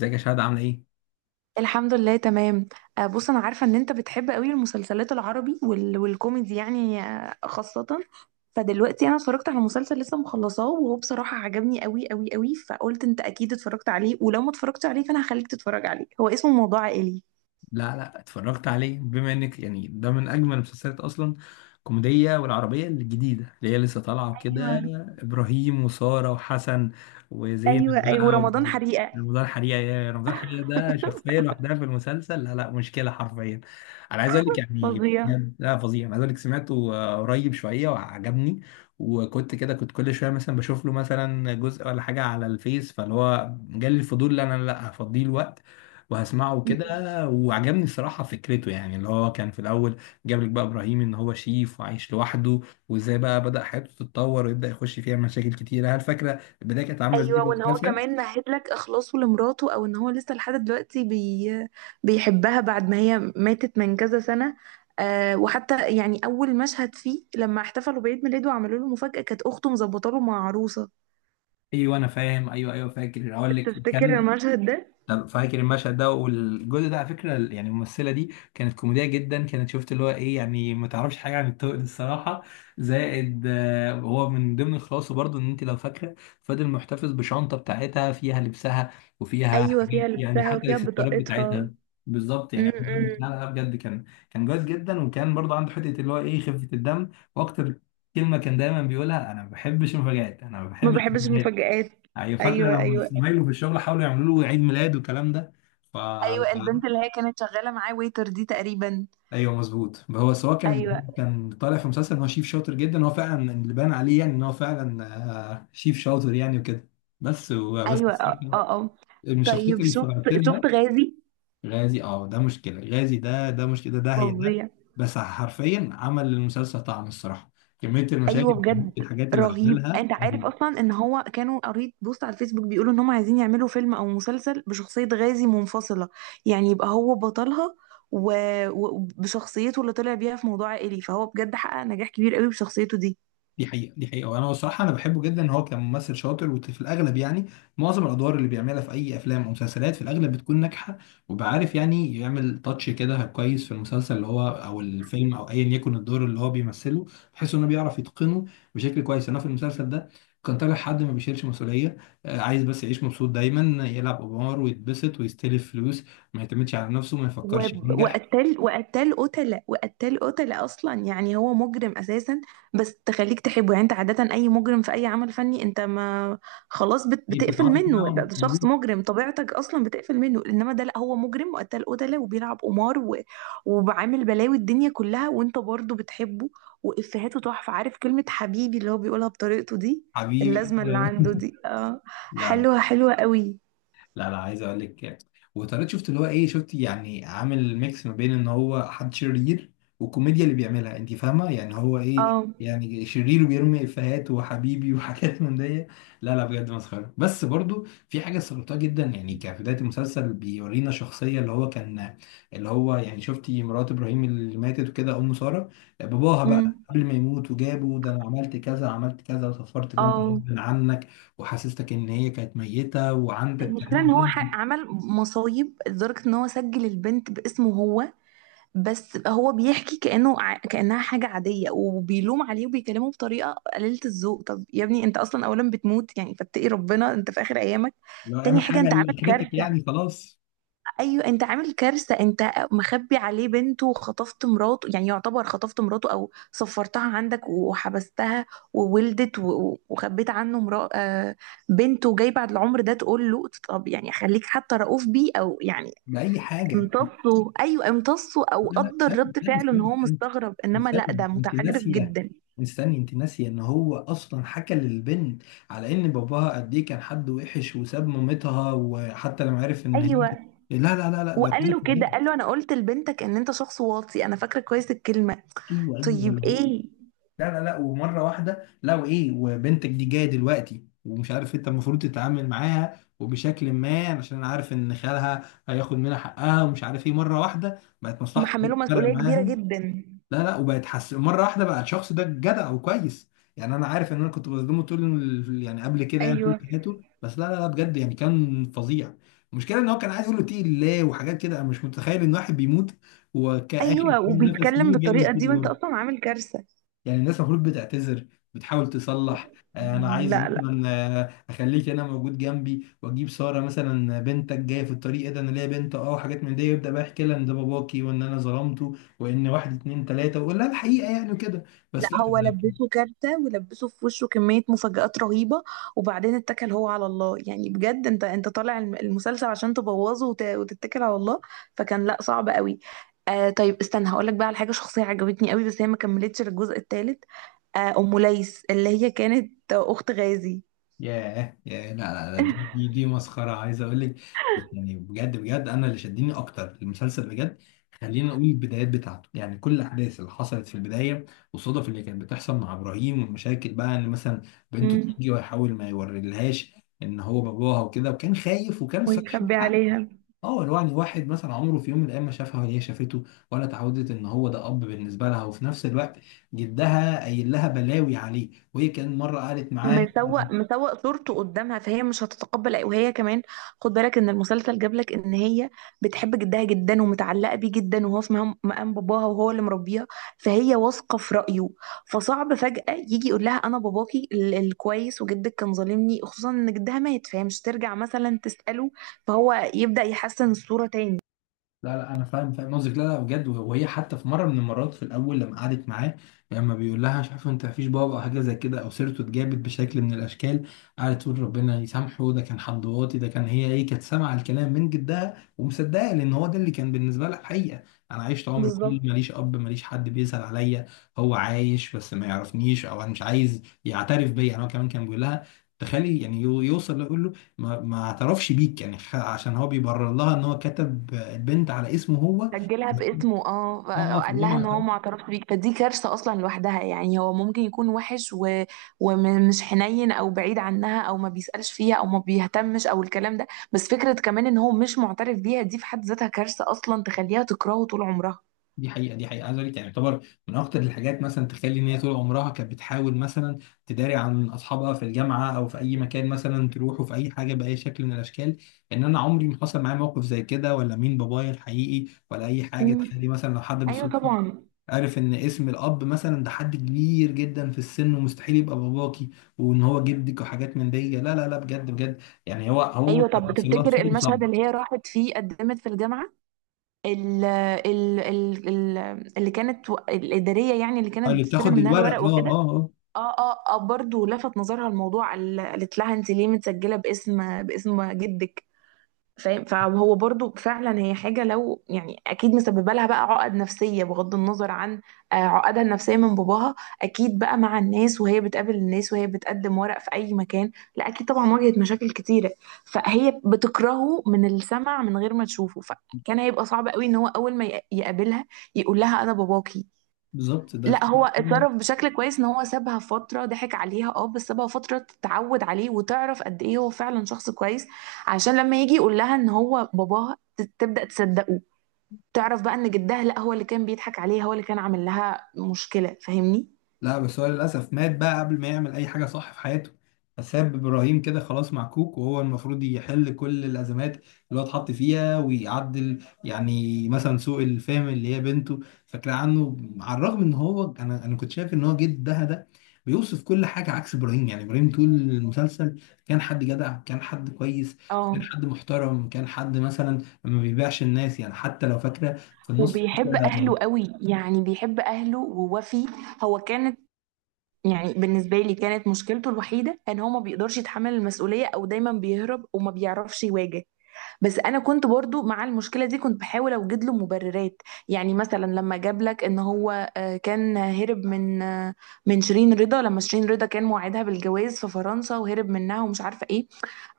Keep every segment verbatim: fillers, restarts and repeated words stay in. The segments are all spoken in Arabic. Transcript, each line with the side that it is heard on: left: ازيك يا شهد، عامله ايه؟
right: الحمد لله تمام. آه، بص انا عارفه ان انت بتحب قوي المسلسلات العربي وال... والكوميدي يعني آه، خاصه. فدلوقتي انا اتفرجت على مسلسل لسه مخلصاه، وهو بصراحه عجبني قوي قوي قوي، فقلت انت اكيد اتفرجت عليه، ولو ما اتفرجتش عليه فانا هخليك تتفرج عليه. هو اسمه موضوع عائلي.
left: لا لا، اتفرجت عليه بما انك يعني ده من اجمل المسلسلات اصلا. الكوميديه والعربيه الجديده اللي هي لسه طالعه
right: ايوه،
left: كده. ابراهيم وساره وحسن
right: ايوه،
left: وزينب
right: ايوه،
left: بقى
right: ورمضان
left: و-
right: حريقه.
left: رمضان حريقه. يا رمضان حريقه ده شخصيه لوحدها في المسلسل. لا لا، مشكله حرفيا. انا عايز اقول لك يعني
right: فظيع.
left: بجد، لا فظيع. انا عايز اقول لك سمعته آه، قريب شويه وعجبني. وكنت كده كنت كل شويه مثلا بشوف له مثلا جزء ولا حاجه على الفيس، فاللي هو جالي الفضول، لا انا، لا هفضيه الوقت وهسمعه كده. وعجبني الصراحة فكرته، يعني اللي هو كان في الأول جاب لك بقى إبراهيم إن هو شيف وعايش لوحده، وإزاي بقى بدأ حياته تتطور ويبدأ يخش فيها مشاكل كتيرة. هل فاكرة البداية كانت عاملة إزاي
right: ايوه،
left: في
right: وان هو
left: المسلسل؟
right: كمان مهد لك اخلاصه لمراته، او ان هو لسه لحد دلوقتي بي... بيحبها بعد ما هي ماتت من كذا سنه. آه وحتى يعني اول مشهد فيه لما احتفلوا بعيد ميلاده وعملوا له مفاجاه، كانت اخته مظبطه له مع عروسه.
left: أيوه أنا فاهم، أيوه أيوه فاكر، أقول لك
right: تفتكر
left: كان.
right: المشهد ده؟
left: أنا فاكر المشهد ده، والجزء ده على فكره يعني الممثله دي كانت كوميديه جدا. كانت شفت اللي هو ايه يعني، ما تعرفش حاجه عن الطوق الصراحه. زائد آه، هو من ضمن الخلاصه برضو ان انت لو فاكره، فضل محتفظ بشنطه بتاعتها فيها لبسها، وفيها
right: ايوه،
left: حاجات
right: فيها
left: يعني
right: لبسها
left: حتى
right: وفيها
left: الاكسسوارات
right: بطاقتها.
left: بتاعتها. بالظبط، يعني عايز أقول لك،
right: امم
left: لا لا بجد، كان كان جاهز جدا. وكان برضو عنده حته اللي هو ايه، خفه الدم. واكتر كلمه كان دايما بيقولها: انا ما بحبش المفاجآت، انا ما
right: ما
left: بحبش
right: بحبش
left: المفاجآت.
right: المفاجآت.
left: ايوه، فاكره
right: ايوه،
left: لما
right: ايوه.
left: زمايله في الشغل حاولوا يعملوا له عيد ميلاد والكلام ده. ف
right: ايوه، البنت اللي هي كانت شغاله معاه ويتر دي تقريبا.
left: ايوه مظبوط. هو سواء كان
right: ايوه،
left: هو كان طالع في مسلسل ان هو شيف شاطر جدا. هو فعلا اللي بان عليه يعني ان هو فعلا آه، شيف شاطر يعني وكده. بس بس
right: ايوه، اه، اه، آه.
left: من الشخصيات
right: طيب،
left: اللي
right: شفت؟
left: استغربت لها
right: شفت غازي؟
left: غازي. اه ده مشكله. غازي ده ده مشكله. ده ده هي ده،
right: فظيع.
left: بس حرفيا عمل للمسلسل طعم الصراحه. كميه المشاكل
right: ايوه
left: كميه
right: بجد.
left: الحاجات اللي
right: رهيب.
left: عملها
right: انت عارف
left: رهيبة.
right: اصلا ان هو كانوا قريت بوست على الفيسبوك بيقولوا ان هم عايزين يعملوا فيلم او مسلسل بشخصية غازي منفصلة؟ يعني يبقى هو بطلها. و- و- وبشخصيته اللي طلع بيها في موضوع عائلي، فهو بجد حقق نجاح كبير قوي بشخصيته دي.
left: دي حقيقة دي حقيقة، وانا بصراحة انا بحبه جدا. ان هو كان ممثل شاطر، وفي الاغلب يعني معظم الادوار اللي بيعملها في اي افلام او مسلسلات في الاغلب بتكون ناجحة. وبعرف يعني يعمل تاتش كده كويس في المسلسل اللي هو او الفيلم او ايا يكن الدور اللي هو بيمثله، بحيث انه بيعرف يتقنه بشكل كويس. انا في المسلسل ده كان طالع حد ما بيشيلش مسؤولية. آه، عايز بس يعيش مبسوط دايما، يلعب قمار ويتبسط ويستلف فلوس، ما يعتمدش على نفسه، ما
right: و-
left: يفكرش ينجح.
right: وقتل وقتل قتلة وقتل قتلة، اصلا يعني هو مجرم اساسا. بس تخليك تحبه، يعني انت عادة اي مجرم في اي عمل فني انت ما خلاص بت بتقفل
left: يتعاطف
right: منه، لا
left: معاهم،
right: ده شخص
left: مظبوط.
right: مجرم طبيعتك اصلا بتقفل منه. انما ده لا، هو مجرم وقتل قتلة وبيلعب قمار و... وبعامل بلاوي الدنيا كلها وانت برضه بتحبه. وافهاته تحفة. عارف كلمة حبيبي اللي هو بيقولها بطريقته دي؟
left: حبيبي.
right: اللازمة اللي عنده دي، اه.
left: لا
right: حلوة حلوة قوي.
left: لا لا، عايز اقول لك. وطارق شفت اللي هو ايه، شفت يعني عامل ميكس ما بين ان هو حد شرير والكوميديا اللي بيعملها. انت فاهمه يعني هو ايه
right: اه،
left: يعني؟ شرير وبيرمي افيهات وحبيبي وحاجات من دي. لا لا بجد مسخره. بس برضو في حاجه استغربتها جدا، يعني كبدايه المسلسل بيورينا شخصيه اللي هو كان، اللي هو يعني شفتي مرات ابراهيم اللي ماتت وكده، ام ساره. باباها بقى
right: امم،
left: قبل ما يموت وجابه ده، انا عملت كذا عملت كذا وسفرت بنتي
right: اه.
left: غصب عنك، وحسستك ان هي كانت ميته، وعندك
right: المشكلة ان
left: كمان
right: هو
left: ذهن
right: ح- عمل مصايب لدرجة ان هو سجل البنت باسمه هو. بس هو بيحكي كأنه ع- كأنها حاجة عادية، وبيلوم عليه وبيكلمه بطريقة قليلة الذوق. طب يا ابني انت اصلا اولا بتموت، يعني فاتقي ربنا انت في اخر ايامك.
left: لو
right: تاني
left: اعمل
right: حاجة،
left: حاجه
right: انت عامل
left: لاخرتك
right: كارثة.
left: يعني خلاص،
right: ايوه، انت عامل كارثه، انت مخبي عليه بنته وخطفت مراته، يعني يعتبر خطفت مراته او سفرتها عندك وحبستها. وولدت و- و- وخبيت عنه مرا... آه، بنته جاي بعد العمر ده تقول له. طب يعني خليك حتى رؤوف بيه، او يعني
left: باي حاجه. لا،
right: امتصه، ايوه امتصه، او
left: لا استنى
right: قدر رد
left: استنى
right: فعله ان
left: استنى
right: هو
left: استنى،
right: مستغرب. انما لا،
left: استنى
right: ده
left: انت
right: متعجرف
left: ناسيه.
right: جدا.
left: استني انت ناسيه ان هو اصلا حكى للبنت على ان باباها قد ايه كان حد وحش وساب مامتها، وحتى لما عرف ان هي،
right: ايوه،
left: لا لا لا لا، ده
right: وقال
left: كده.
right: له كده، قال له انا قلت لبنتك ان انت شخص واطي. انا فاكره كويس الكلمه.
left: ايوه
right: طيب،
left: ايوه،
right: ايه؟
left: لا لا لا. ومره واحده لو ايه وبنتك دي جايه دلوقتي، ومش عارف انت المفروض تتعامل معاها، وبشكل ما عشان انا عارف ان خالها هياخد منها حقها ومش عارف ايه. مره واحده بقت
right: هم
left: مصلحتك
right: حملوا
left: فارقه
right: مسؤوليه كبيره
left: معاها؟
right: جدا.
left: لا لا، وبقت حس مره واحده بقى الشخص ده جدع وكويس. يعني انا عارف ان انا كنت بظلمه طول ال- يعني قبل كده يعني طول
right: ايوه،
left: حياته، بس لا لا لا بجد يعني كان فظيع. المشكله ان هو كان عايز يقول له اتقي الله وحاجات كده. انا مش متخيل ان واحد بيموت وكآخر
right: ايوه،
left: نفس
right: وبيتكلم
left: ليه بيعمل
right: بالطريقه دي وانت
left: كده.
right: اصلا عامل كارثه.
left: يعني الناس المفروض بتعتذر، بتحاول تصلح. آه، انا عايز
right: لا، لا،
left: مثلا، آه، اخليك انا موجود جنبي، واجيب ساره مثلا. بنتك جايه في الطريق، إيه ده انا ليا بنت، اه وحاجات من دي. يبدا بقى يحكي لها ان ده باباكي وان انا ظلمته، وان واحد اتنين تلاته، ويقول لها الحقيقه يعني وكده.
right: لا
left: بس لا.
right: هو لبسه كارثة، ولبسه في وشه كمية مفاجآت رهيبة. وبعدين اتكل هو على الله، يعني بجد انت انت طالع الم- المسلسل عشان تبوظه وت- وتتكل على الله. فكان، لا، صعب قوي. آه طيب استنى هقولك بقى على حاجة شخصية عجبتني قوي، بس هي ما كملتش للجزء الثالث. آه أم ليس اللي هي كانت أخت غازي.
left: ياه ياه، لا لا لا، دي دي دي مسخرة. عايز أقول لك يعني بجد بجد، أنا اللي شدني أكتر المسلسل بجد. خلينا نقول البدايات بتاعته، يعني كل الأحداث اللي حصلت في البداية والصدف اللي كانت بتحصل مع إبراهيم، والمشاكل بقى إن مثلا بنته
right: امم
left: تيجي ويحاول ما يوريلهاش إن هو باباها وكده، وكان خايف، وكان الصراحة عندك
right: ويخبي
left: حق.
right: عليها.
left: اه، لو يعني واحد مثلا عمره في يوم من الأيام ما شافها ولا هي شافته، ولا اتعودت إن هو ده أب بالنسبة لها، وفي نفس الوقت جدها قايل لها بلاوي عليه، وهي كان مرة قالت معاه.
right: مسوق مسوق صورته قدامها، فهي مش هتتقبل أي- وهي كمان خد بالك ان المسلسل جاب لك ان هي بتحب جدها جدا ومتعلقه بيه جدا، وهو في مهام- مقام باباها، وهو اللي مربيها. فهي واثقه في رايه. فصعب فجاه يجي يقول لها انا باباكي ال- الكويس، وجدك كان ظالمني. خصوصا ان جدها مات فهي مش ترجع مثلا تساله. فهو يبدا يحسن الصوره تاني.
left: لا لا، انا فاهم فاهم قصدك. لا لا بجد. وهي حتى في مره من المرات في الاول لما قعدت معاه، لما بيقول لها مش عارف انت مفيش بابا او حاجه زي كده او سيرته اتجابت بشكل من الاشكال، قعدت تقول ربنا يسامحه، ده كان حد واطي. ده كان، هي ايه، كانت سامعه الكلام من جدها ومصدقه، لان هو ده اللي كان بالنسبه لها الحقيقه. انا عشت عمر كله
right: بالظبط.
left: ماليش اب، ماليش حد بيسال عليا. هو عايش بس ما يعرفنيش، او انا مش عايز يعترف بيا. يعني هو كمان كان بيقول لها، تخيلي يعني، يو- يوصل يقول له ما ما اعترفش بيك يعني، خ- عشان هو بيبرر لها ان هو كتب البنت على اسمه هو.
right: سجلها باسمه، اه، ف-
left: اه آه،
right: قال
left: فهو
right: لها
left: ما
right: ان هو
left: اعترف.
right: ما اعترفش بيك. فدي كارثه اصلا لوحدها، يعني هو ممكن يكون وحش و... ومش حنين، او بعيد عنها، او ما بيسالش فيها، او ما بيهتمش، او الكلام ده. بس فكره كمان ان هو مش معترف بيها، دي في حد ذاتها كارثه اصلا تخليها تكرهه طول عمرها.
left: دي حقيقه دي حقيقه، عايز اقول لك، يعني يعتبر من اكتر الحاجات مثلا تخلي ان هي طول عمرها كانت بتحاول مثلا تداري عن اصحابها في الجامعه او في اي مكان، مثلا تروحوا في اي حاجه باي شكل من الاشكال. ان انا عمري ما حصل معايا موقف زي كده، ولا مين بابايا الحقيقي ولا اي حاجه.
right: مم.
left: تخلي مثلا لو حد
right: ايوه
left: بالصدفه
right: طبعا.
left: عارف ان اسم الاب مثلا ده حد كبير جدا في السن ومستحيل يبقى باباكي، وان هو جدك وحاجات من دي. لا لا لا بجد بجد، يعني هو هو
right: ايوه، طب
left: بيوصل لها
right: تفتكر
left: صوره
right: المشهد
left: صعبه.
right: اللي هي راحت فيه قدمت في الجامعه؟ ال ال ال ال اللي كانت، و- الاداريه يعني اللي كانت
left: اللي
right: بتستلم
left: بتاخد
right: منها
left: الورق،
right: الورق
left: اه
right: وكده.
left: اه اه.
right: اه، اه، اه، برضه لفت نظرها الموضوع. ال- قالت لها انت ليه متسجله باسم باسم جدك؟ فاهم؟ فهو برضه فعلا، هي حاجه لو يعني اكيد مسببه لها بقى عقد نفسيه، بغض النظر عن آه، عقدها النفسيه من باباها. اكيد بقى مع الناس، وهي بتقابل الناس، وهي بتقدم ورق في اي مكان. لا، اكيد طبعا واجهت مشاكل كتيره. فهي بتكرهه من السمع من غير ما تشوفه، فكان هيبقى صعب قوي ان هو اول ما يق- يقابلها يقول لها انا باباكي.
left: بالظبط، ده
right: لا، هو
left: كده.
right: اتصرف بشكل كويس، ان هو سابها فترة ضحك عليها، اه، بس سابها فترة تتعود عليه وتعرف قد ايه هو فعلا شخص كويس. عشان لما يجي يقول لها ان هو باباها ت- تبدأ تصدقه. تعرف بقى ان جدها، لا، هو اللي كان بيضحك عليها، هو اللي كان عامل لها مشكلة. فاهمني؟
left: لا بس هو للأسف مات بقى قبل ما يعمل أي حاجة صح في حياته. فساب إبراهيم كده خلاص معكوك، وهو المفروض يحل كل الأزمات اللي هو اتحط فيها ويعدل يعني مثلا سوء الفهم اللي هي بنته فاكرة عنه، على الرغم إن هو، أنا أنا كنت شايف إن هو جدها ده بيوصف كل حاجة عكس إبراهيم. يعني إبراهيم طول المسلسل كان حد جدع، كان حد كويس، كان
right: اه،
left: حد محترم، كان حد مثلا ما بيبيعش الناس، يعني حتى لو فاكرة في النص
right: وبيحب
left: كده،
right: اهله قوي، يعني بيحب اهله ووفي. هو كانت... يعني بالنسبة لي كانت مشكلته الوحيدة ان هو ما بيقدرش يتحمل المسؤولية، او دايما بيهرب وما بيعرفش يواجه. بس انا كنت برضو مع المشكله دي كنت بحاول اوجد له مبررات. يعني مثلا لما جاب لك ان هو آه، كان هرب من آه، من شيرين رضا، لما شيرين رضا كان موعدها بالجواز في فرنسا وهرب منها ومش عارفه ايه.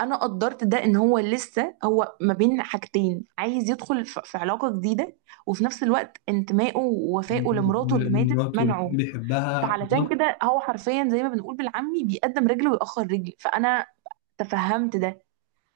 right: انا قدرت ده، ان هو لسه هو ما بين حاجتين، عايز يدخل ف- في علاقه جديده، وفي نفس الوقت انتمائه ووفائه لمراته اللي ماتت
left: لمراته اللي
right: منعه.
left: بيحبها.
right: فعلشان كده هو حرفيا زي ما بنقول بالعامي، بيقدم رجل ويأخر رجل. فانا تفهمت ده.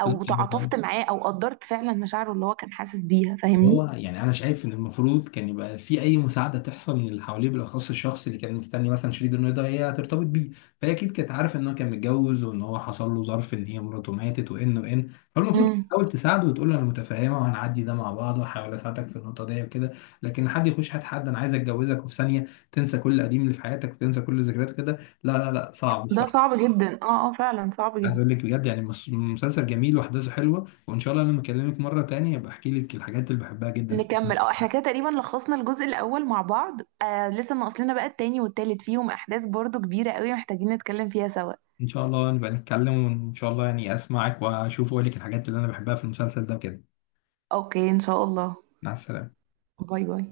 right: او
left: انت،
right: تعاطفت معاه، او قدرت فعلا مشاعره اللي هو كان حاسس بيها.
left: هو
right: فاهمني؟
left: يعني انا شايف ان المفروض كان يبقى في اي مساعده تحصل من اللي حواليه، بالاخص الشخص اللي كان مستني مثلا شريك انه ده هي هترتبط بيه. فهي اكيد كانت عارفه ان هو كان متجوز، وان هو حصل له ظرف ان هي مراته ماتت، وان وان. فالمفروض كانت
right: امم
left: تحاول تساعده وتقول له انا متفهمه، وهنعدي ده مع بعض، وهحاول اساعدك في النقطه دي وكده. لكن حد يخش، حد حد انا عايز اتجوزك، وفي ثانيه تنسى كل قديم اللي في حياتك وتنسى كل ذكريات كده، لا لا لا صعب.
right: ده صعب جدا، اه، اه، فعلا صعب
left: عايز
right: جدا.
left: اقول لك بجد، يعني مس- مسلسل جميل واحداثه حلوه، وان شاء الله لما اكلمك مره تانية ابقى احكي لك الحاجات اللي بحبها جدا في
right: نكمل، اه،
left: المسلسل.
right: احنا كده تقريبا لخصنا الجزء الاول مع بعض. آه لسه ناقص لنا بقى التاني والتالت، فيهم احداث برضو كبيرة قوي محتاجين نتكلم فيها سوا.
left: ان شاء الله نبقى نتكلم، وان شاء الله يعني اسمعك واشوف واقول لك الحاجات اللي انا بحبها في المسلسل ده كده.
right: اوكي ان شاء الله.
left: مع السلامه
right: باي باي.